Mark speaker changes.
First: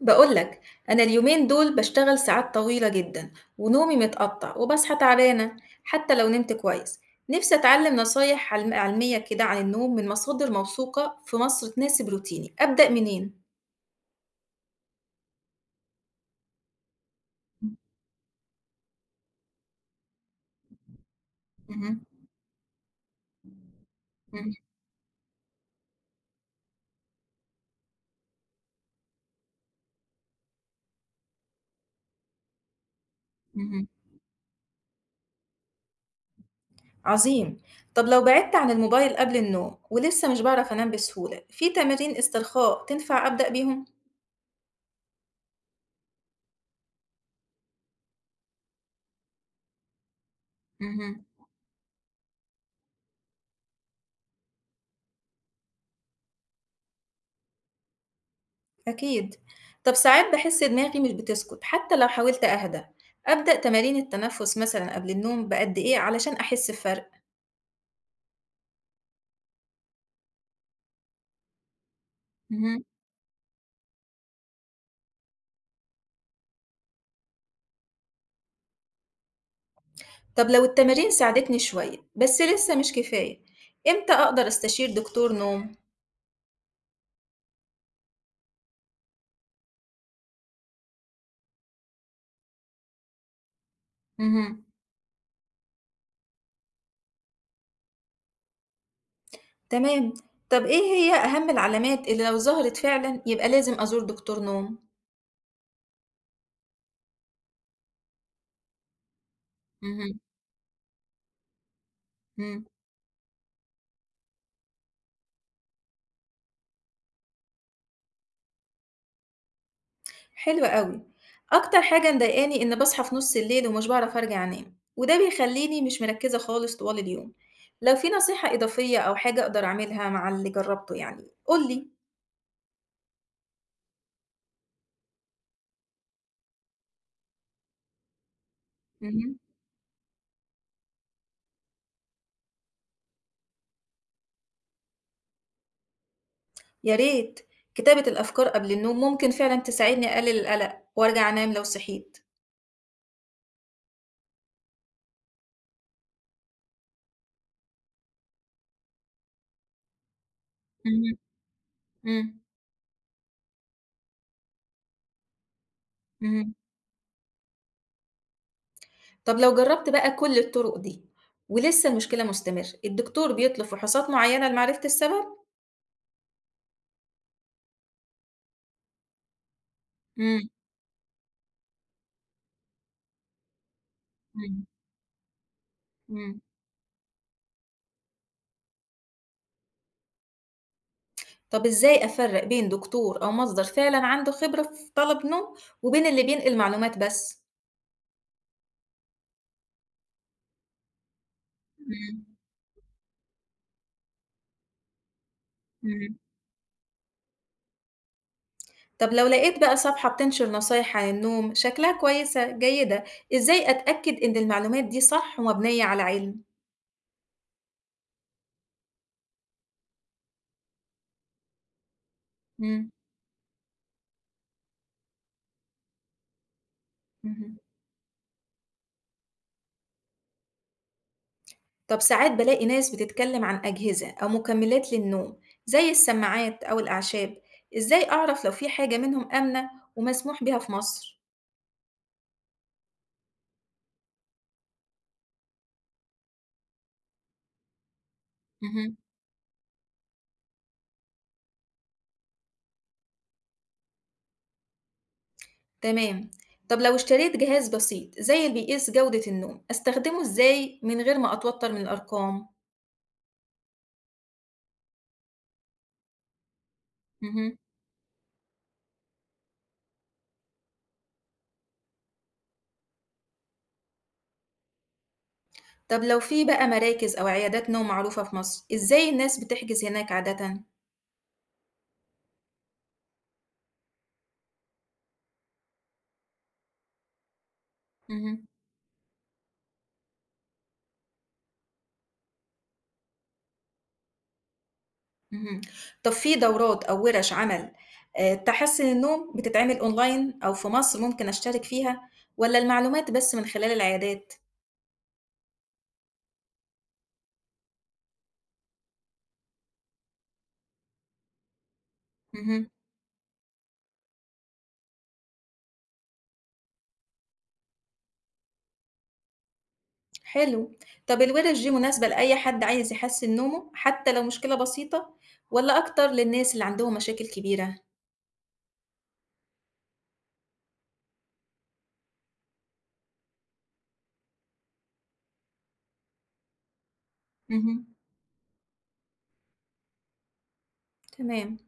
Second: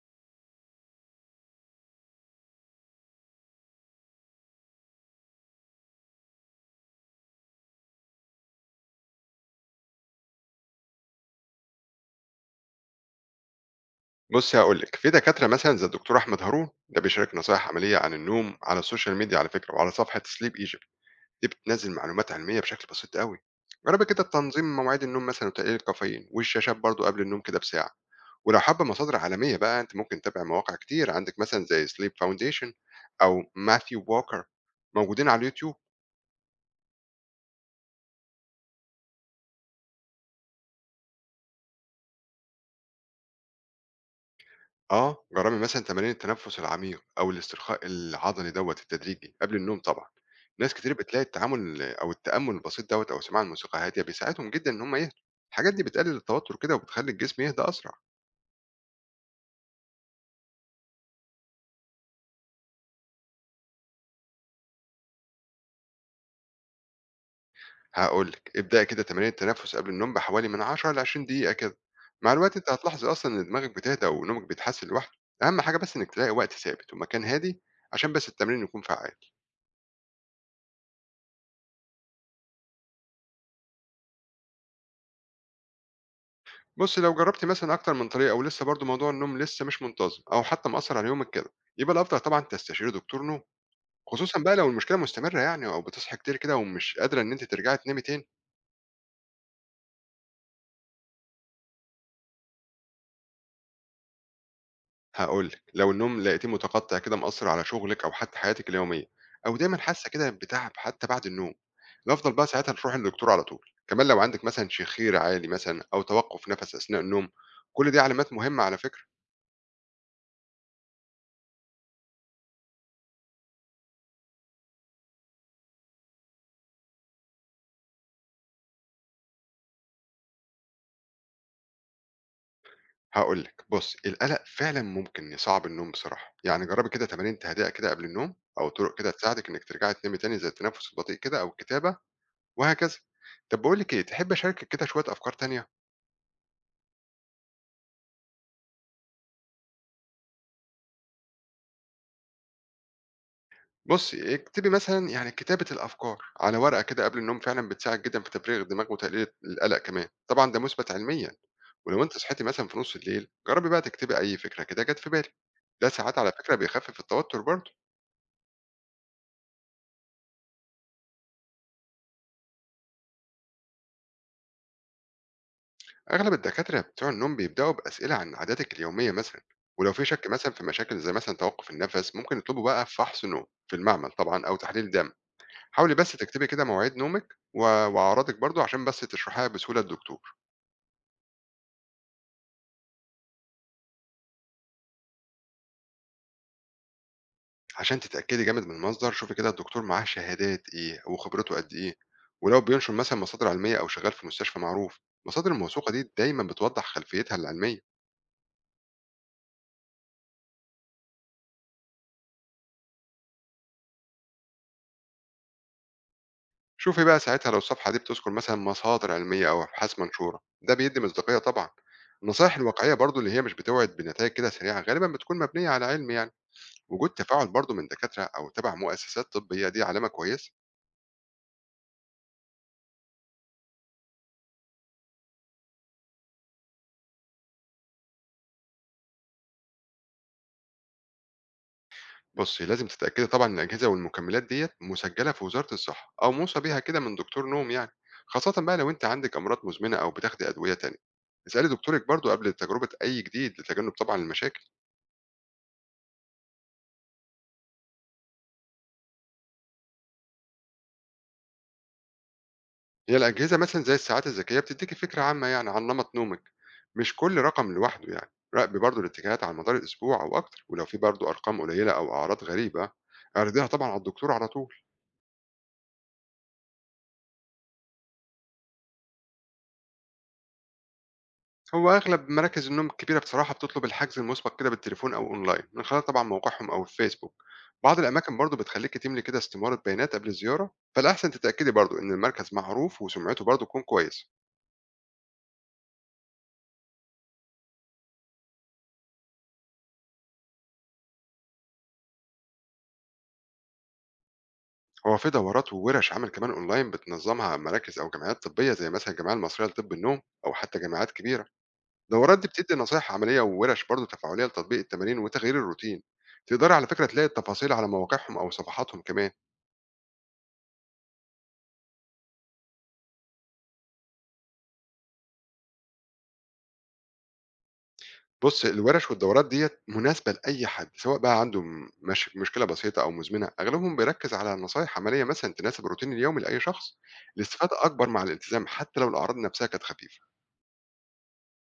Speaker 1: بقولك أنا اليومين دول بشتغل ساعات طويلة جدا، ونومي متقطع وبصحى تعبانة حتى لو نمت كويس. نفسي أتعلم نصايح علمية كده عن النوم من مصادر موثوقة في مصر تناسب روتيني. أبدأ منين؟
Speaker 2: بُصّي هاقول لِك، في دكاترة مثلًا زي الدكتور أحمد هارون، ده بيشارك نصايح عملية عن النوم على السوشيال ميديا على فكرة وعلى صفحة sleep Egypt، دي بتنزّل
Speaker 1: مهم.
Speaker 2: معلومات علمية بشكل بسيط أوي. جرّبي كده
Speaker 1: مهم.
Speaker 2: تنظيم مواعيد النوم مثلًا وتقليل الكافيين والشاشات برضه قبل النوم كده بساعة، ولو حابة مصادر عالمية بقى أنتِ ممكن تتابعي مواقع كتير عندِك مثلًا زي sleep foundation أو
Speaker 1: مهم.
Speaker 2: Matthew Walker موجودين على اليوتيوب.
Speaker 1: عظيم. طب لو بعدت عن الموبايل قبل النوم ولسه مش بعرف أنام بسهولة، في تمارين استرخاء تنفع أبدأ بيهم؟
Speaker 2: آه، جرّبي مثلًا تمارين التنفس العميق أو الاسترخاء العضلي دوّة التدريجي قبل النوم طبعًا، ناس كتير بتلاقي
Speaker 1: مهم.
Speaker 2: التعامل أو التأمُّل البسيط دوّة أو سماع الموسيقى هادية بيساعدهم جدًا إن هم يهدوا، الحاجات دي بتقلل التوتر كده وبتخلّي الجسم يهدى أسرع.
Speaker 1: أكيد. طب ساعات باحس دماغي مش بتسكت حتى لو حاولت أهدى، أبدأ تمارين التنفس مثلًا قبل النوم بقد إيه علشان أحس بفرق؟
Speaker 2: هاقول لِك ابدئي كده تمارين التنفس قبل النوم بحوالي من 10 ل20 دقيقة كده، مع الوقت أنتِ
Speaker 1: مهم.
Speaker 2: هتلاحظي أصلًا إن دماغك بتهدى ونومك بيتحسن لوحده، أهم حاجة بس إنِّك تلاقي وقت ثابت ومكان هادي عشان بس التمرين يكون فعّال.
Speaker 1: طب لو التمارين ساعدتني شوية بس لسه مش كفاية، إمتى أقدر أستشير دكتور نوم؟
Speaker 2: بُصّي، لو جرّبتِ مثلًا أكتر من طريقة ولسه برضه موضوع النوم لسه مش منتظم أو حتى مأثّر على يومِك كده، يبقى الأفضل طبعًا تستشيري دكتور نوم، خصوصًا بقى
Speaker 1: مهم.
Speaker 2: لو المشكلة مستمرة يعني أو بتصحي كتير كده ومش قادرة إن أنتِ ترجعي تنامي تاني.
Speaker 1: تمام. طب إيه هي أهم العلامات اللي لو ظهرت فعلًا يبقى لازم أزور دكتور نوم؟
Speaker 2: هاقول لِك، لو النوم لقيتيه متقطّع كده مأثّر على شغلِك أو حتى حياتِك اليومية أو دايمًا حاسة
Speaker 1: مهم.
Speaker 2: كده بتعب حتى بعد النوم، الأفضل بقى
Speaker 1: مم.
Speaker 2: ساعتها تروحي للدكتور على طول. كمان لو عندِك مثلًا شخير عالي مثلًا أو توقُّف نَفَس أثناء النوم، كل دي علامات مهمة على فكرة.
Speaker 1: حلو أوي. أكتر حاجة مضايقاني إن باصحى في نُص الليل ومش باعرف أرجع أنام، وده بيخلّيني مش مركّزة خالص طوال اليوم. لو في نصيحة إضافية أو حاجة أقدر أعملها مع اللي جرّبته، يعني قُل لي.
Speaker 2: هاقول لك، بُصّي، القلق فعلًا ممكن يصعّب النوم بصراحة، يعني جرّبي كده تمارين تهدئة كده قبل النوم أو طُرق كده
Speaker 1: اهم.
Speaker 2: تساعدِك إنِّك ترجعي تنامي تاني زي التنفس البطيء كده أو الكتابة وهكذا. طَب باقول لِك إيه، تحبّي أشاركِك كده شوية أفكار تانية؟
Speaker 1: يا ريت. كتابة الأفكار قبل النوم ممكن فعلًا تساعدني أقلل القلق وأرجع أنام لو صحيت.
Speaker 2: بُصّي، اكتبي مثلًا يعني كتابة الأفكار على ورقة كده قبل النوم فعلًا بتساعد جدًا في تفريغ الدماغ وتقليل القلق كمان، طبعًا ده مُثبت
Speaker 1: اهم.
Speaker 2: علميًا. ولو أنتِ
Speaker 1: إمم.
Speaker 2: صحيتِ مثلًا في نُص الليل، جرّبي بقى تكتبي أي فكرة كده جات في بالِك، ده ساعات على
Speaker 1: اهم.
Speaker 2: فكرة بيخفِّف التوتر برضه.
Speaker 1: طب لو جرّبت بقى كل الطُرق دي ولسه المشكلة مستمرة، الدكتور بيطلب فحوصات معيّنة لمعرفة السبب؟
Speaker 2: اغلب الدكاتره بتوع النوم بيبداوا باسئله عن عاداتك اليوميه مثلا، ولو في شك
Speaker 1: إمم.
Speaker 2: مثلا في مشاكل زي مثلا توقف النفس ممكن يطلبوا بقى فحص نوم في المعمل طبعا او
Speaker 1: إمم.
Speaker 2: تحليل دم. حاولي بس
Speaker 1: إمم.
Speaker 2: تكتبي كده مواعيد نومك واعراضك برضو عشان بس تشرحيها بسهوله للدكتور.
Speaker 1: طب إزاي أفرّق بين دكتور أو مصدر فعلًا عنده خبرة في طلب نوم، وبين اللي بينقل معلومات بس؟
Speaker 2: عشان تتاكدي جامد من المصدر شوفي كده الدكتور معاه شهادات ايه وخبرته قد ايه،
Speaker 1: إمم،
Speaker 2: ولو بينشر مثلا مصادر علميه او شغال في مستشفى معروف. المصادر الموثوقه دي
Speaker 1: إمم.
Speaker 2: دايما بتوضح خلفيتها العلميه.
Speaker 1: طب لو لقيت بقى صفحة بتنشر نصايح عن النوم شكلها كويسة جيدة، إزاي أتأكد إن المعلومات دي صح ومبنية على علم؟
Speaker 2: شوفي بقى ساعتها لو الصفحة دي بتذكر مثلا مصادر علمية أو أبحاث منشورة ده بيدي مصداقية طبعا. النصائح
Speaker 1: إمم،
Speaker 2: الواقعية برضو اللي هي مش بتوعد بنتائج كده سريعة غالبا بتكون مبنية على علم يعني، وجود تفاعل
Speaker 1: اهم.
Speaker 2: برضو من دكاترة أو تبع مؤسسات طبية دي علامة كويسة.
Speaker 1: طب ساعات بالاقي ناس بتتكلم عن أجهزة أو مكملات للنوم، زي السماعات أو الأعشاب، إزاي أعرف لو في حاجة منهم آمنة ومسموح بيها في مصر؟
Speaker 2: بصي لازم تتأكدي طبعا إن الأجهزة والمكملات ديت مسجلة في وزارة الصحة أو موصى بيها كده من دكتور نوم يعني، خاصة بقى لو
Speaker 1: اهم.
Speaker 2: أنت عندك أمراض مزمنة أو بتاخدي أدوية تانية. اسألي دكتورك برضو قبل تجربة أي جديد لتجنب طبعا المشاكل.
Speaker 1: تمام. طب لو اشتريت جهاز بسيط زي اللي بيقيس جودة النوم، أستخدمه إزاي من غير ما أتوتر من الأرقام؟
Speaker 2: هي الأجهزة مثلًا زي الساعات الذكية بتدّيكِ فكرة عامة يعني عن نمط نومِك، مش كل
Speaker 1: اهم.
Speaker 2: رقم لوحده يعني، راقبي برضه الاتجاهات على مدار الأسبوع أو أكتر، ولو في برضه أرقام قليلة أو أعراض غريبة اعرضيها طبعًا على الدكتور على طول.
Speaker 1: طب لو في بقى مراكز أو عيادات نوم معروفة في مصر، إزاي الناس بتحجز هناك عادة؟
Speaker 2: هو أغلب مراكز النوم الكبيرة بصراحة بتطلب الحجز المسبق كده بالتليفون أو أونلاين، من خلال طبعًا موقعهم أو الفيسبوك. بعض الأماكن
Speaker 1: اهم،
Speaker 2: برضه بتخلّيكِ تملي كده استمارة بيانات قبل الزيارة، فالأحسن تتأكدي برضه إن المركز معروف وسمعته برضه تكون كويسة.
Speaker 1: اهم. طب في دورات أو ورش عمل تحسّن النوم بتتعمل أونلاين أو في مصر ممكن أشترك فيها، والّا المعلومات بس من خلال العيادات؟
Speaker 2: هو في دورات وورش عمل كمان اونلاين بتنظمها مراكز او جمعيات طبيه زي مثلا الجمعيه المصريه لطب النوم او حتى جامعات كبيره. الدورات دي
Speaker 1: اهم.
Speaker 2: بتدي نصائح عمليه وورش برضه تفاعليه لتطبيق التمارين وتغيير الروتين. تقدر على فكره تلاقي التفاصيل على مواقعهم او صفحاتهم كمان.
Speaker 1: حلو. طب الورش دي مناسبة لأي حد عايز يحسّن نومه حتى لو مشكلة بسيطة، والّا أكتر للناس اللي عندهم مشاكل كبيرة؟
Speaker 2: بص الورش والدورات ديت مناسبه لاي حد سواء بقى عنده مش مشكله بسيطه او مزمنه، اغلبهم بيركز على نصائح عمليه مثلا تناسب الروتين اليومي لاي شخص. الاستفاده
Speaker 1: اهم،
Speaker 2: اكبر مع الالتزام حتى لو الاعراض نفسها كانت خفيفه.
Speaker 1: تمام.